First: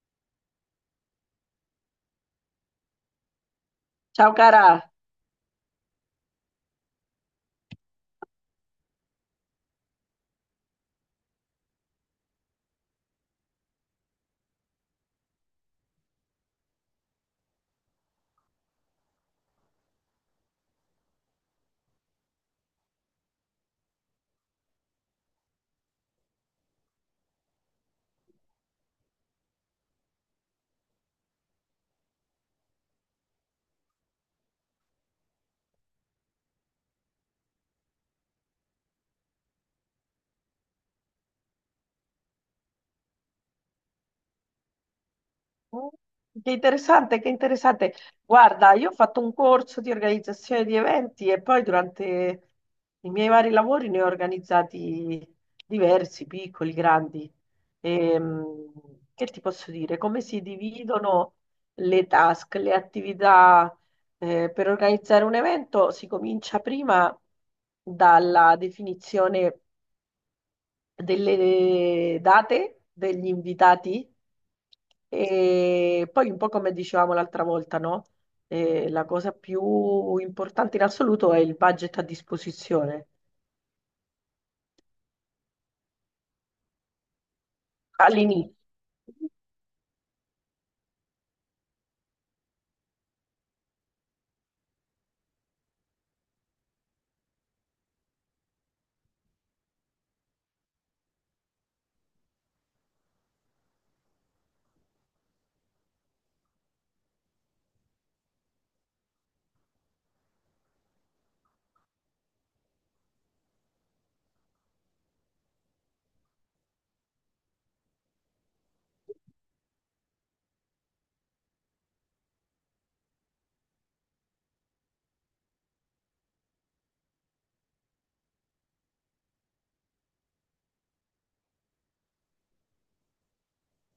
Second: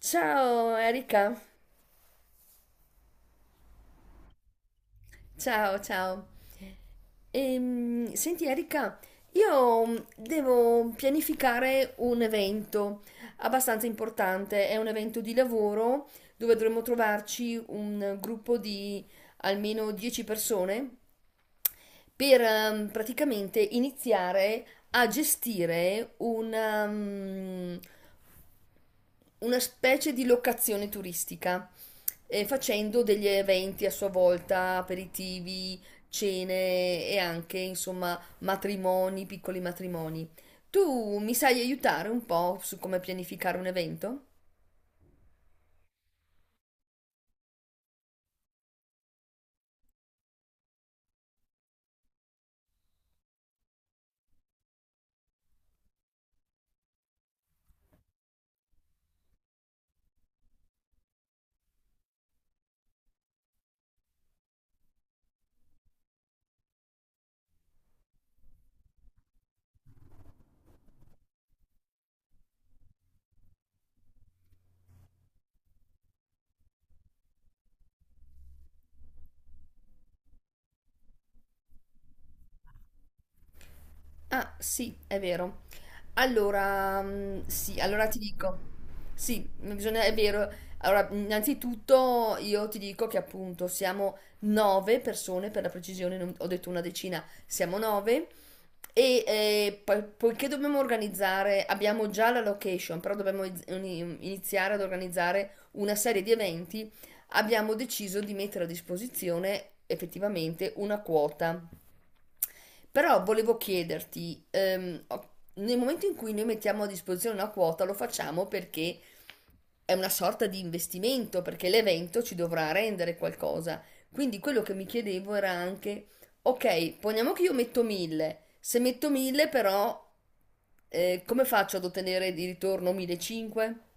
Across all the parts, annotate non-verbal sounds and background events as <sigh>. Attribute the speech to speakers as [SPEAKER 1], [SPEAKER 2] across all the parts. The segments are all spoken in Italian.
[SPEAKER 1] Ciao Erika,
[SPEAKER 2] Ciao cara.
[SPEAKER 1] ciao ciao. Senti Erika, io devo pianificare un evento abbastanza importante, è un evento di lavoro dove dovremmo trovarci un gruppo di almeno 10 persone per praticamente iniziare a gestire una specie di locazione turistica, facendo degli eventi a sua volta, aperitivi, cene e anche, insomma, matrimoni, piccoli matrimoni. Tu mi sai aiutare un po' su come pianificare un evento?
[SPEAKER 2] Mm, che interessante, che interessante. Guarda, io ho fatto un corso di organizzazione di eventi e poi durante i miei vari lavori ne ho organizzati diversi, piccoli, grandi. Ehm, che ti posso dire? Come si dividono le task, le attività, per organizzare un evento? Si comincia prima dalla definizione delle date degli invitati e poi un po' come dicevamo l'altra volta, no? La cosa più importante in assoluto è il budget a disposizione
[SPEAKER 1] Ah, sì, è vero. Allora, sì, allora ti
[SPEAKER 2] all'inizio.
[SPEAKER 1] dico sì, bisogna è vero. Allora, innanzitutto io ti dico che appunto siamo 9 persone, per la precisione non ho detto una decina, siamo 9 e, poi poiché dobbiamo organizzare abbiamo già la location, però dobbiamo iniziare ad organizzare una serie di eventi, abbiamo deciso di mettere a disposizione effettivamente una quota. Però volevo chiederti, nel momento in cui noi mettiamo a disposizione una quota, lo facciamo perché è una sorta di investimento, perché l'evento ci dovrà rendere qualcosa. Quindi quello che mi chiedevo era anche, ok, poniamo che io metto 1000, se metto 1000 però come faccio ad ottenere di ritorno 1500?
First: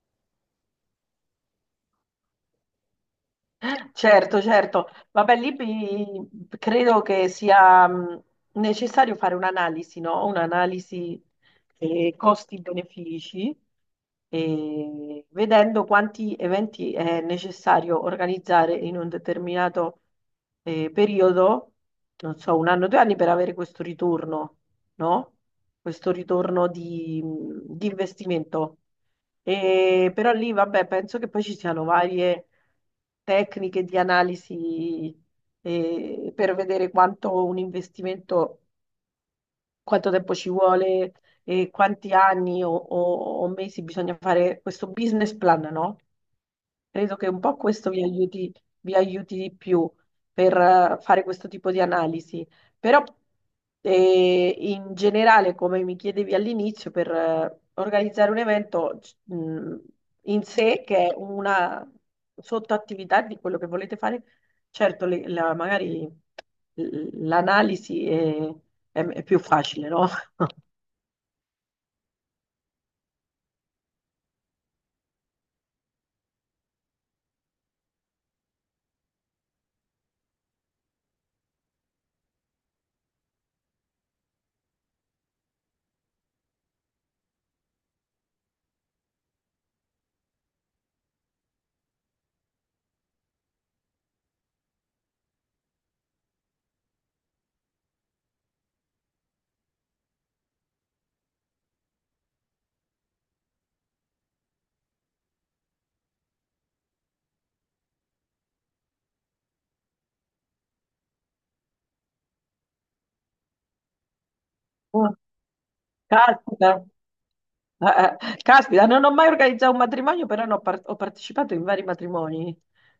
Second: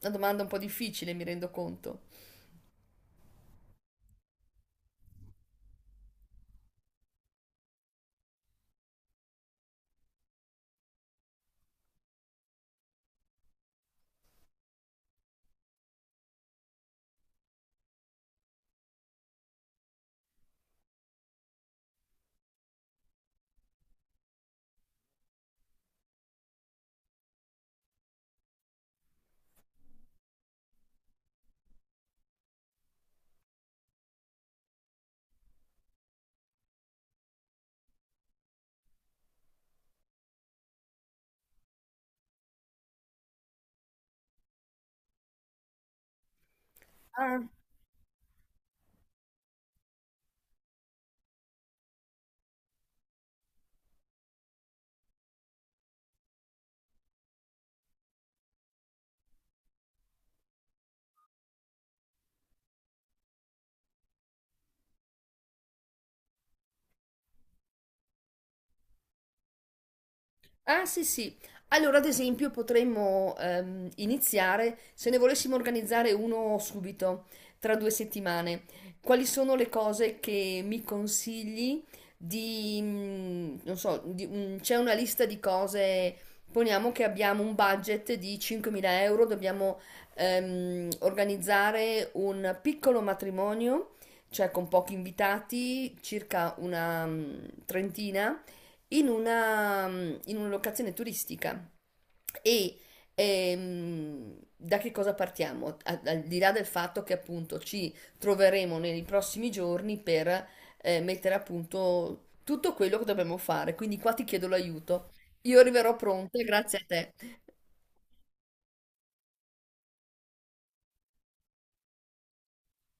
[SPEAKER 1] Una domanda un po' difficile, mi rendo conto.
[SPEAKER 2] Certo, certo. Vabbè, lì credo che sia necessario fare un'analisi, no? Un'analisi costi-benefici, e vedendo quanti eventi è necessario organizzare in un determinato periodo, non so, un anno, due anni, per avere questo ritorno, no? Questo ritorno di investimento. Però lì, vabbè, penso che poi ci siano varie tecniche di analisi per vedere quanto un investimento, quanto tempo ci vuole e quanti anni o mesi bisogna fare questo business plan, no? Credo che un po' questo vi aiuti di più per fare questo tipo di analisi, però in generale, come mi chiedevi all'inizio, per organizzare un evento mh, in sé, che è una sottoattività di quello che volete fare, certo, magari l'analisi è più facile, no?
[SPEAKER 1] Ah sì sì, allora ad esempio potremmo iniziare se ne volessimo organizzare uno subito, tra 2 settimane. Quali sono le cose che mi consigli non so, c'è una lista di cose, poniamo che abbiamo un budget di 5.000 euro, dobbiamo organizzare un piccolo matrimonio, cioè con pochi invitati, circa una trentina in una locazione turistica. E da che cosa partiamo? Al di là del fatto che appunto ci troveremo nei prossimi giorni per mettere a punto tutto quello che dobbiamo fare, quindi qua ti chiedo l'aiuto.
[SPEAKER 2] <laughs>
[SPEAKER 1] Io arriverò pronta, grazie a
[SPEAKER 2] Caspita,
[SPEAKER 1] te.
[SPEAKER 2] eh, caspita, non ho mai organizzato un matrimonio, però ho partecipato in vari matrimoni.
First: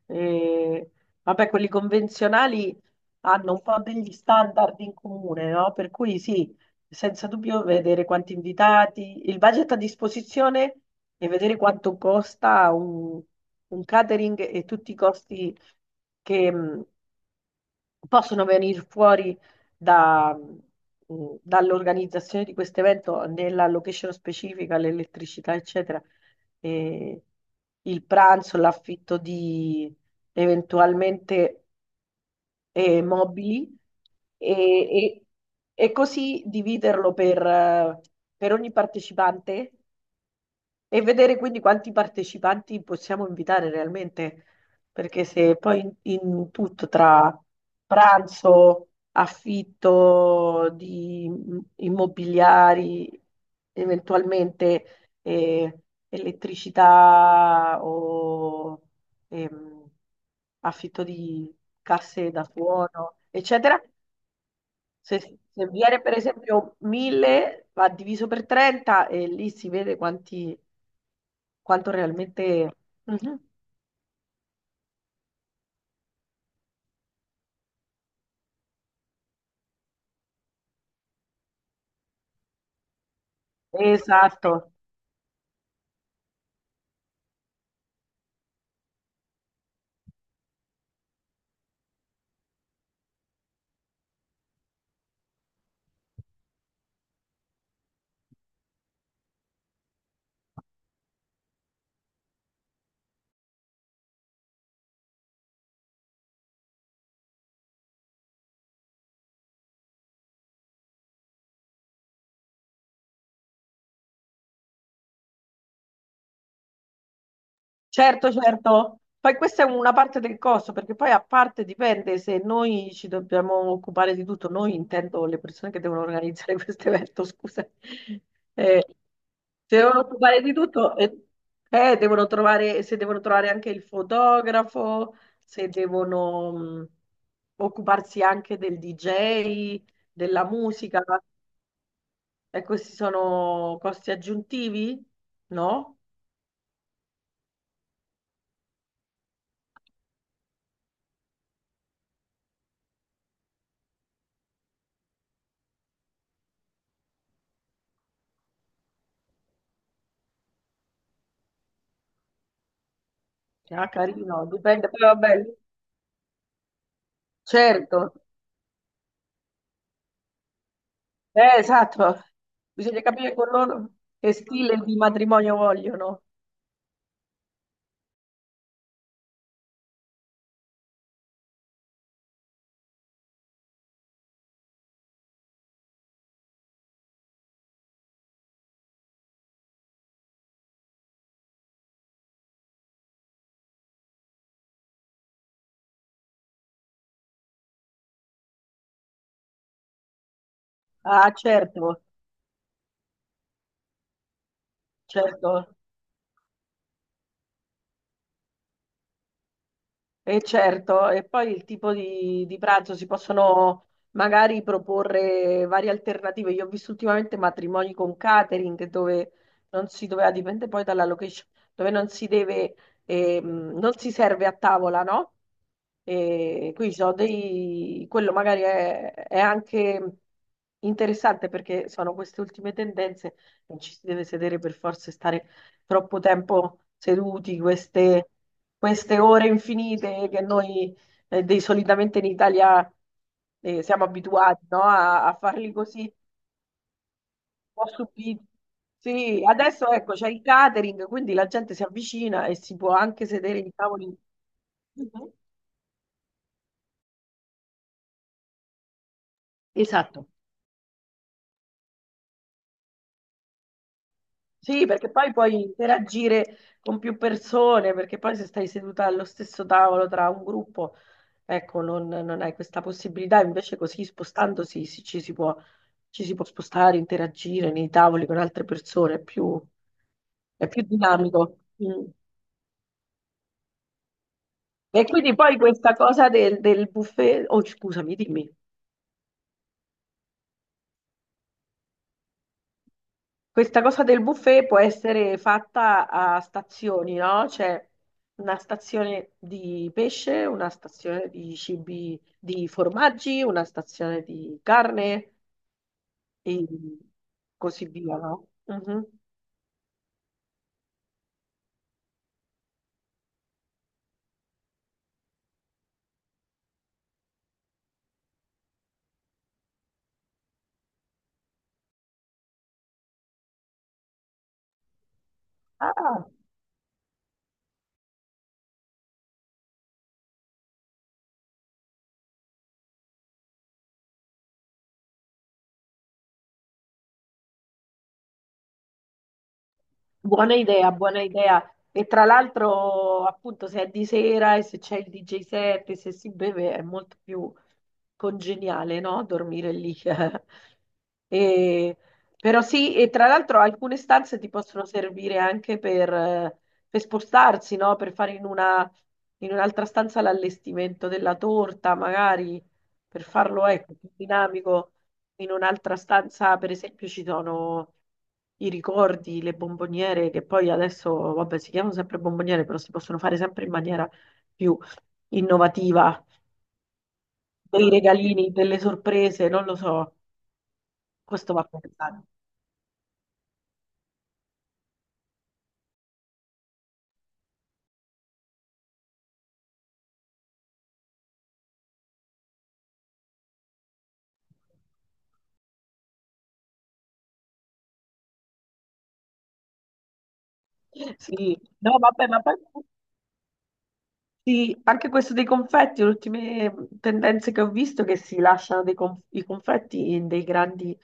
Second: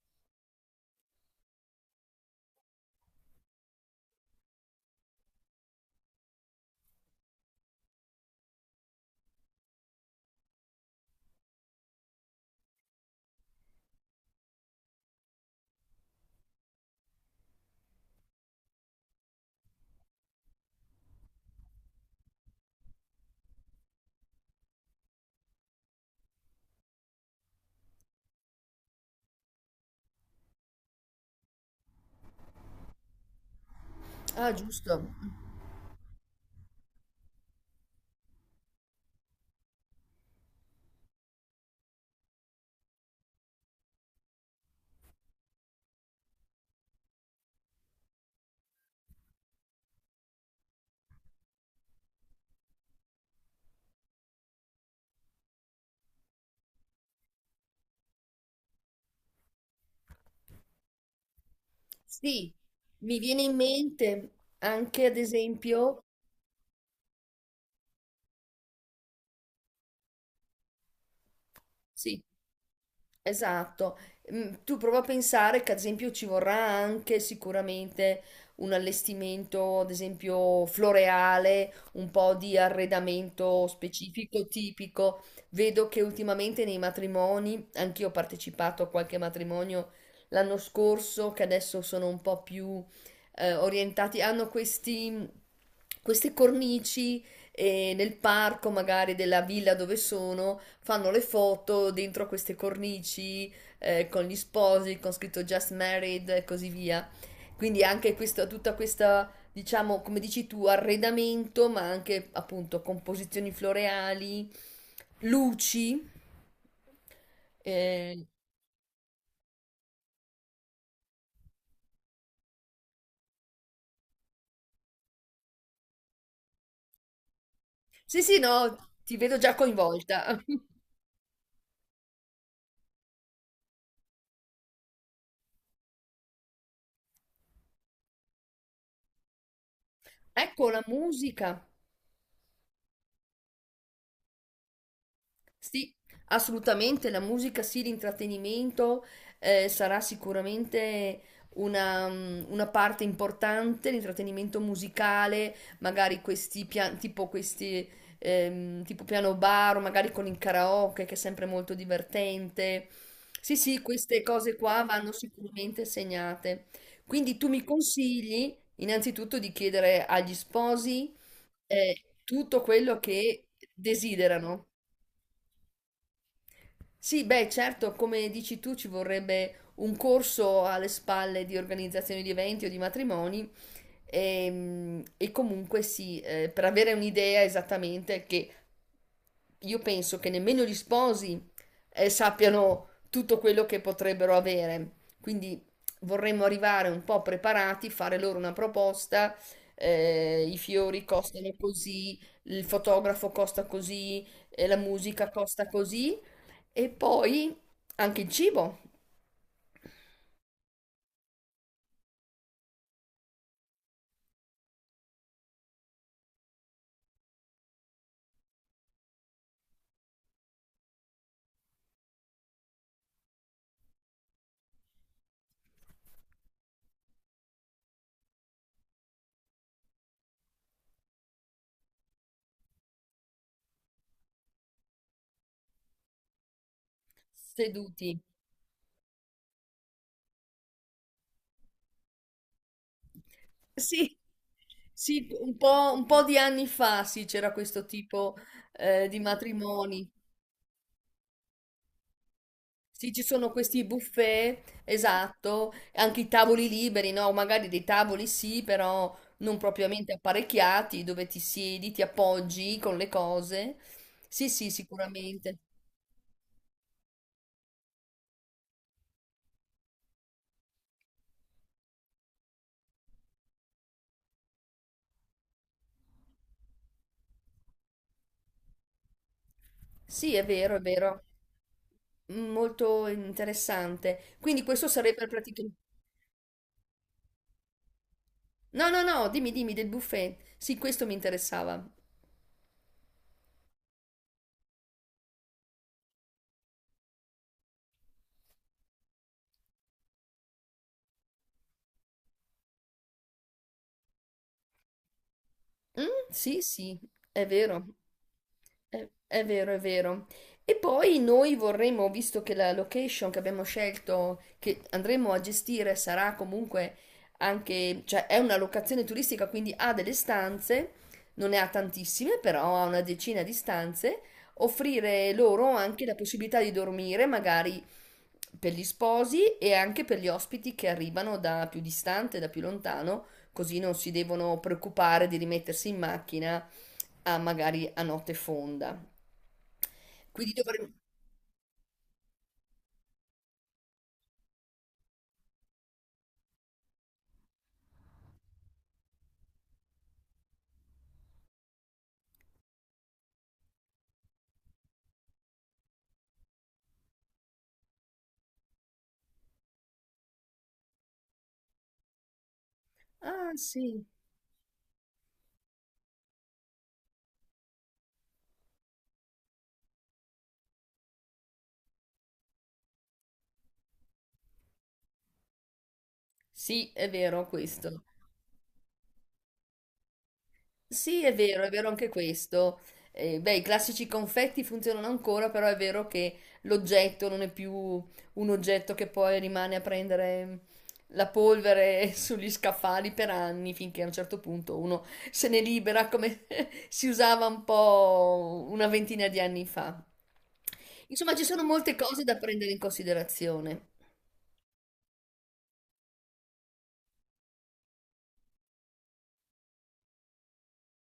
[SPEAKER 2] E, vabbè, quelli convenzionali hanno un po' degli standard in comune, no? Per cui sì, senza dubbio vedere quanti invitati, il budget a disposizione e vedere quanto costa un catering e tutti i costi che, possono venire fuori dall'organizzazione di questo evento, nella location specifica, l'elettricità, eccetera, e il pranzo, l'affitto di eventualmente mobili
[SPEAKER 1] Ah,
[SPEAKER 2] e,
[SPEAKER 1] giusto.
[SPEAKER 2] e- e così dividerlo per ogni partecipante e vedere quindi quanti partecipanti possiamo invitare realmente, perché se poi in tutto tra pranzo, affitto di immobiliari, eventualmente elettricità o ehm, affitto di casse da
[SPEAKER 1] Sì,
[SPEAKER 2] suono,
[SPEAKER 1] mi viene in
[SPEAKER 2] eccetera,
[SPEAKER 1] mente anche ad
[SPEAKER 2] se, se viene
[SPEAKER 1] esempio,
[SPEAKER 2] per esempio 1000, va diviso per 30 e lì si vede quanti, quanto
[SPEAKER 1] sì.
[SPEAKER 2] realmente. Mhm.
[SPEAKER 1] Esatto, Mm, tu prova a pensare che ad esempio ci vorrà anche sicuramente un allestimento, ad esempio floreale, un po' di arredamento specifico,
[SPEAKER 2] Esatto.
[SPEAKER 1] tipico. Vedo che ultimamente nei matrimoni, anch'io ho partecipato a qualche matrimonio l'anno scorso, che adesso sono un po' più orientati, hanno questi, queste cornici e nel parco magari della villa dove sono fanno le foto dentro a queste cornici con gli sposi, con scritto Just Married e così via. Quindi anche questa, tutta questa, diciamo, come dici tu, arredamento, ma anche appunto composizioni floreali, luci. eh.
[SPEAKER 2] Certo, certo. Poi questa è una parte del costo, perché poi a parte dipende se noi ci dobbiamo occupare di tutto, noi intendo le persone che devono organizzare <laughs> questo evento, scusa.
[SPEAKER 1] Sì, sì, no,
[SPEAKER 2] Eh,
[SPEAKER 1] ti vedo già
[SPEAKER 2] si devono
[SPEAKER 1] coinvolta.
[SPEAKER 2] occupare di
[SPEAKER 1] <laughs>
[SPEAKER 2] tutto e devono trovare, se devono trovare anche il fotografo, se devono occuparsi anche del DJ, della
[SPEAKER 1] Ecco la
[SPEAKER 2] musica,
[SPEAKER 1] musica.
[SPEAKER 2] e questi sono costi aggiuntivi?
[SPEAKER 1] Sì,
[SPEAKER 2] No?
[SPEAKER 1] assolutamente, la musica sì, l'intrattenimento sarà sicuramente una parte importante, l'intrattenimento musicale, magari tipo questi tipo piano bar, o magari con il karaoke che è sempre molto divertente. Sì, sì,
[SPEAKER 2] Ah,
[SPEAKER 1] queste
[SPEAKER 2] carino,
[SPEAKER 1] cose qua
[SPEAKER 2] dipende, poi
[SPEAKER 1] vanno
[SPEAKER 2] vabbè,
[SPEAKER 1] sicuramente segnate. Quindi tu mi
[SPEAKER 2] certo,
[SPEAKER 1] consigli innanzitutto di chiedere agli sposi
[SPEAKER 2] esatto.
[SPEAKER 1] tutto quello
[SPEAKER 2] Bisogna capire
[SPEAKER 1] che
[SPEAKER 2] con loro che
[SPEAKER 1] desiderano.
[SPEAKER 2] stile di matrimonio vogliono.
[SPEAKER 1] Sì, beh, certo, come dici tu, ci vorrebbe un corso alle spalle di organizzazione di eventi o di matrimoni. E, comunque sì, per avere un'idea esattamente che io penso che nemmeno gli sposi sappiano tutto quello che potrebbero avere. Quindi vorremmo arrivare un po' preparati, fare loro una proposta, i fiori
[SPEAKER 2] Ah,
[SPEAKER 1] costano
[SPEAKER 2] certo,
[SPEAKER 1] così, il fotografo costa così, la musica costa
[SPEAKER 2] certo.
[SPEAKER 1] così e poi anche il cibo,
[SPEAKER 2] E certo, e poi il tipo di pranzo si possono magari proporre varie alternative. Io ho visto ultimamente matrimoni con catering dove non si doveva, dipende poi dalla location, dove non si deve, non si serve a tavola, no? E qui ci sono dei, quello magari è anche interessante perché sono queste ultime tendenze, non ci si deve sedere per forza e stare troppo tempo seduti,
[SPEAKER 1] seduti.
[SPEAKER 2] queste ore infinite che noi solitamente in Italia siamo
[SPEAKER 1] Sì,
[SPEAKER 2] abituati, no?
[SPEAKER 1] sì,
[SPEAKER 2] A
[SPEAKER 1] un
[SPEAKER 2] farli
[SPEAKER 1] po',
[SPEAKER 2] così,
[SPEAKER 1] un po'
[SPEAKER 2] un
[SPEAKER 1] di anni fa sì, c'era questo
[SPEAKER 2] po'
[SPEAKER 1] tipo
[SPEAKER 2] subiti.
[SPEAKER 1] di
[SPEAKER 2] Sì, adesso
[SPEAKER 1] matrimoni.
[SPEAKER 2] ecco, c'è il catering, quindi la gente si avvicina e si può
[SPEAKER 1] Sì, ci
[SPEAKER 2] anche
[SPEAKER 1] sono
[SPEAKER 2] sedere in
[SPEAKER 1] questi
[SPEAKER 2] tavoli.
[SPEAKER 1] buffet,
[SPEAKER 2] Mhm.
[SPEAKER 1] esatto, anche i tavoli liberi, no? Magari dei tavoli sì, però non propriamente
[SPEAKER 2] Esatto.
[SPEAKER 1] apparecchiati, dove ti siedi, ti appoggi con le cose. Sì, sì,
[SPEAKER 2] Sì, perché poi
[SPEAKER 1] sicuramente.
[SPEAKER 2] puoi interagire con più persone, perché poi se stai seduta allo stesso tavolo tra un gruppo, ecco, non hai questa possibilità, invece così spostandosi ci si può spostare, interagire nei tavoli con altre persone,
[SPEAKER 1] Sì, è
[SPEAKER 2] è
[SPEAKER 1] vero, è
[SPEAKER 2] più
[SPEAKER 1] vero.
[SPEAKER 2] dinamico. Mm.
[SPEAKER 1] Molto interessante. Quindi questo
[SPEAKER 2] E
[SPEAKER 1] sarebbe
[SPEAKER 2] quindi poi
[SPEAKER 1] praticamente...
[SPEAKER 2] questa cosa del buffet, oh scusami, dimmi.
[SPEAKER 1] No, no, no, dimmi, dimmi del buffet. Sì, questo mi interessava.
[SPEAKER 2] Questa cosa del buffet può essere fatta a stazioni, no? C'è una stazione di pesce, una stazione di cibi, di formaggi, una stazione di carne
[SPEAKER 1] Mm, sì,
[SPEAKER 2] e
[SPEAKER 1] sì, è vero.
[SPEAKER 2] così via, no?
[SPEAKER 1] È,
[SPEAKER 2] Mhm.
[SPEAKER 1] è vero, è vero. E poi noi vorremmo, visto che la location che abbiamo scelto, che andremo a gestire, sarà comunque anche, cioè è una locazione turistica, quindi ha delle stanze, non ne ha tantissime, però ha una decina di stanze, offrire loro anche la
[SPEAKER 2] Ah.
[SPEAKER 1] possibilità di dormire, magari per gli sposi e anche per gli ospiti che arrivano da più distante, da più lontano così non si devono preoccupare di rimettersi in macchina a magari a notte fonda. Quindi
[SPEAKER 2] Buona idea,
[SPEAKER 1] dovremmo...
[SPEAKER 2] buona idea. E tra l'altro, appunto, se è di sera e se c'è il DJ set e se si beve è molto più congeniale, no? Dormire lì. <laughs> E- Però sì, e tra l'altro alcune stanze ti possono servire anche per spostarsi, no? Per fare in una, in un'altra stanza l'allestimento della torta, magari, per
[SPEAKER 1] Ah,
[SPEAKER 2] farlo, ecco,
[SPEAKER 1] sì.
[SPEAKER 2] più dinamico in un'altra stanza, per esempio, ci sono i ricordi, le bomboniere, che poi adesso, vabbè, si chiamano sempre bomboniere, però si possono fare sempre in maniera più innovativa,
[SPEAKER 1] Sì, è vero
[SPEAKER 2] dei
[SPEAKER 1] questo.
[SPEAKER 2] regalini, delle sorprese, non lo so,
[SPEAKER 1] Sì,
[SPEAKER 2] questo va
[SPEAKER 1] è vero anche
[SPEAKER 2] pensato.
[SPEAKER 1] questo. Beh, i classici confetti funzionano ancora, però è vero che l'oggetto non è più un oggetto che poi rimane a prendere la polvere <laughs> sugli scaffali per anni, finché a un certo punto uno se ne libera, come <laughs> si usava un po' una ventina di anni fa. Insomma, ci
[SPEAKER 2] Sì,
[SPEAKER 1] sono molte
[SPEAKER 2] no,
[SPEAKER 1] cose
[SPEAKER 2] vabbè,
[SPEAKER 1] da
[SPEAKER 2] ma poi
[SPEAKER 1] prendere in considerazione.
[SPEAKER 2] sì, anche questo dei confetti, le ultime tendenze che ho visto è che si lasciano i confetti in dei grandi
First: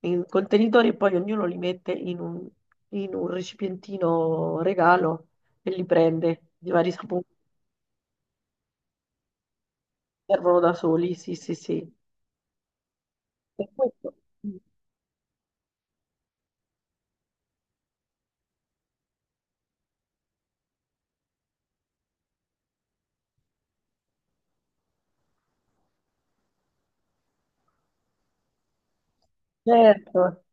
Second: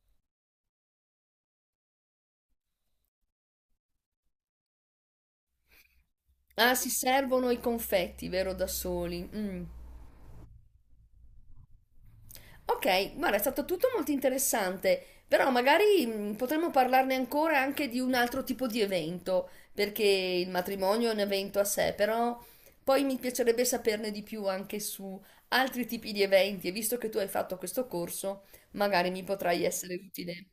[SPEAKER 2] in contenitori e poi ognuno li mette in un recipientino regalo e li prende di
[SPEAKER 1] Ah, si
[SPEAKER 2] vari sapori,
[SPEAKER 1] servono i confetti, vero, da soli. Mm.
[SPEAKER 2] servono da soli, sì, sì, sì.
[SPEAKER 1] Ok, guarda, è stato
[SPEAKER 2] E
[SPEAKER 1] tutto molto
[SPEAKER 2] questo, mm,
[SPEAKER 1] interessante, però magari potremmo parlarne ancora anche di un altro tipo di evento, perché il matrimonio è un evento a sé, però poi mi piacerebbe saperne di più anche su altri tipi di eventi e visto che tu hai fatto questo corso, magari mi potrai essere
[SPEAKER 2] certo,
[SPEAKER 1] utile.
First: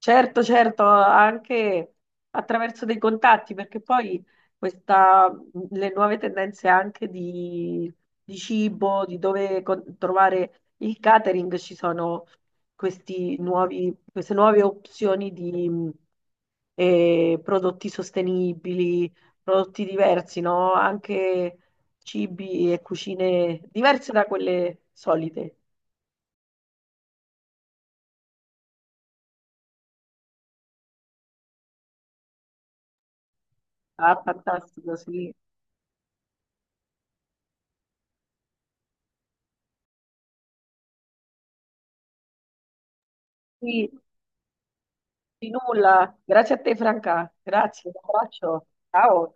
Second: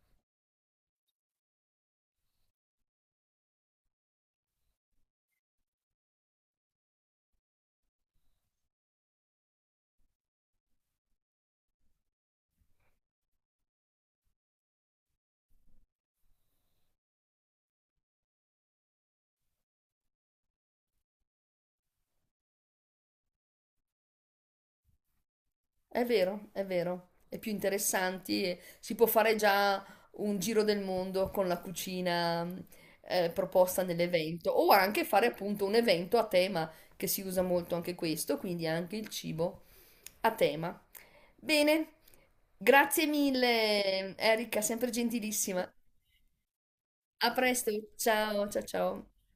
[SPEAKER 2] certo, certo, anche attraverso dei contatti, perché poi questa, le nuove tendenze anche di cibo, di dove trovare il catering, ci sono questi nuovi, queste nuove opzioni di prodotti sostenibili, prodotti diversi, no? Anche cibi e cucine diverse da quelle solite.
[SPEAKER 1] È vero, è vero, è più interessanti e si può fare già un giro del mondo con la cucina proposta
[SPEAKER 2] Ah,
[SPEAKER 1] nell'evento o
[SPEAKER 2] fantastico,
[SPEAKER 1] anche fare
[SPEAKER 2] sì.
[SPEAKER 1] appunto un evento a tema che si usa molto anche questo, quindi anche il cibo a tema. Bene, grazie
[SPEAKER 2] Sì,
[SPEAKER 1] mille Erika, sempre
[SPEAKER 2] di
[SPEAKER 1] gentilissima.
[SPEAKER 2] nulla, grazie a te
[SPEAKER 1] A
[SPEAKER 2] Franca,
[SPEAKER 1] presto,
[SPEAKER 2] grazie, un
[SPEAKER 1] ciao, ciao,
[SPEAKER 2] abbraccio,
[SPEAKER 1] ciao.
[SPEAKER 2] ciao.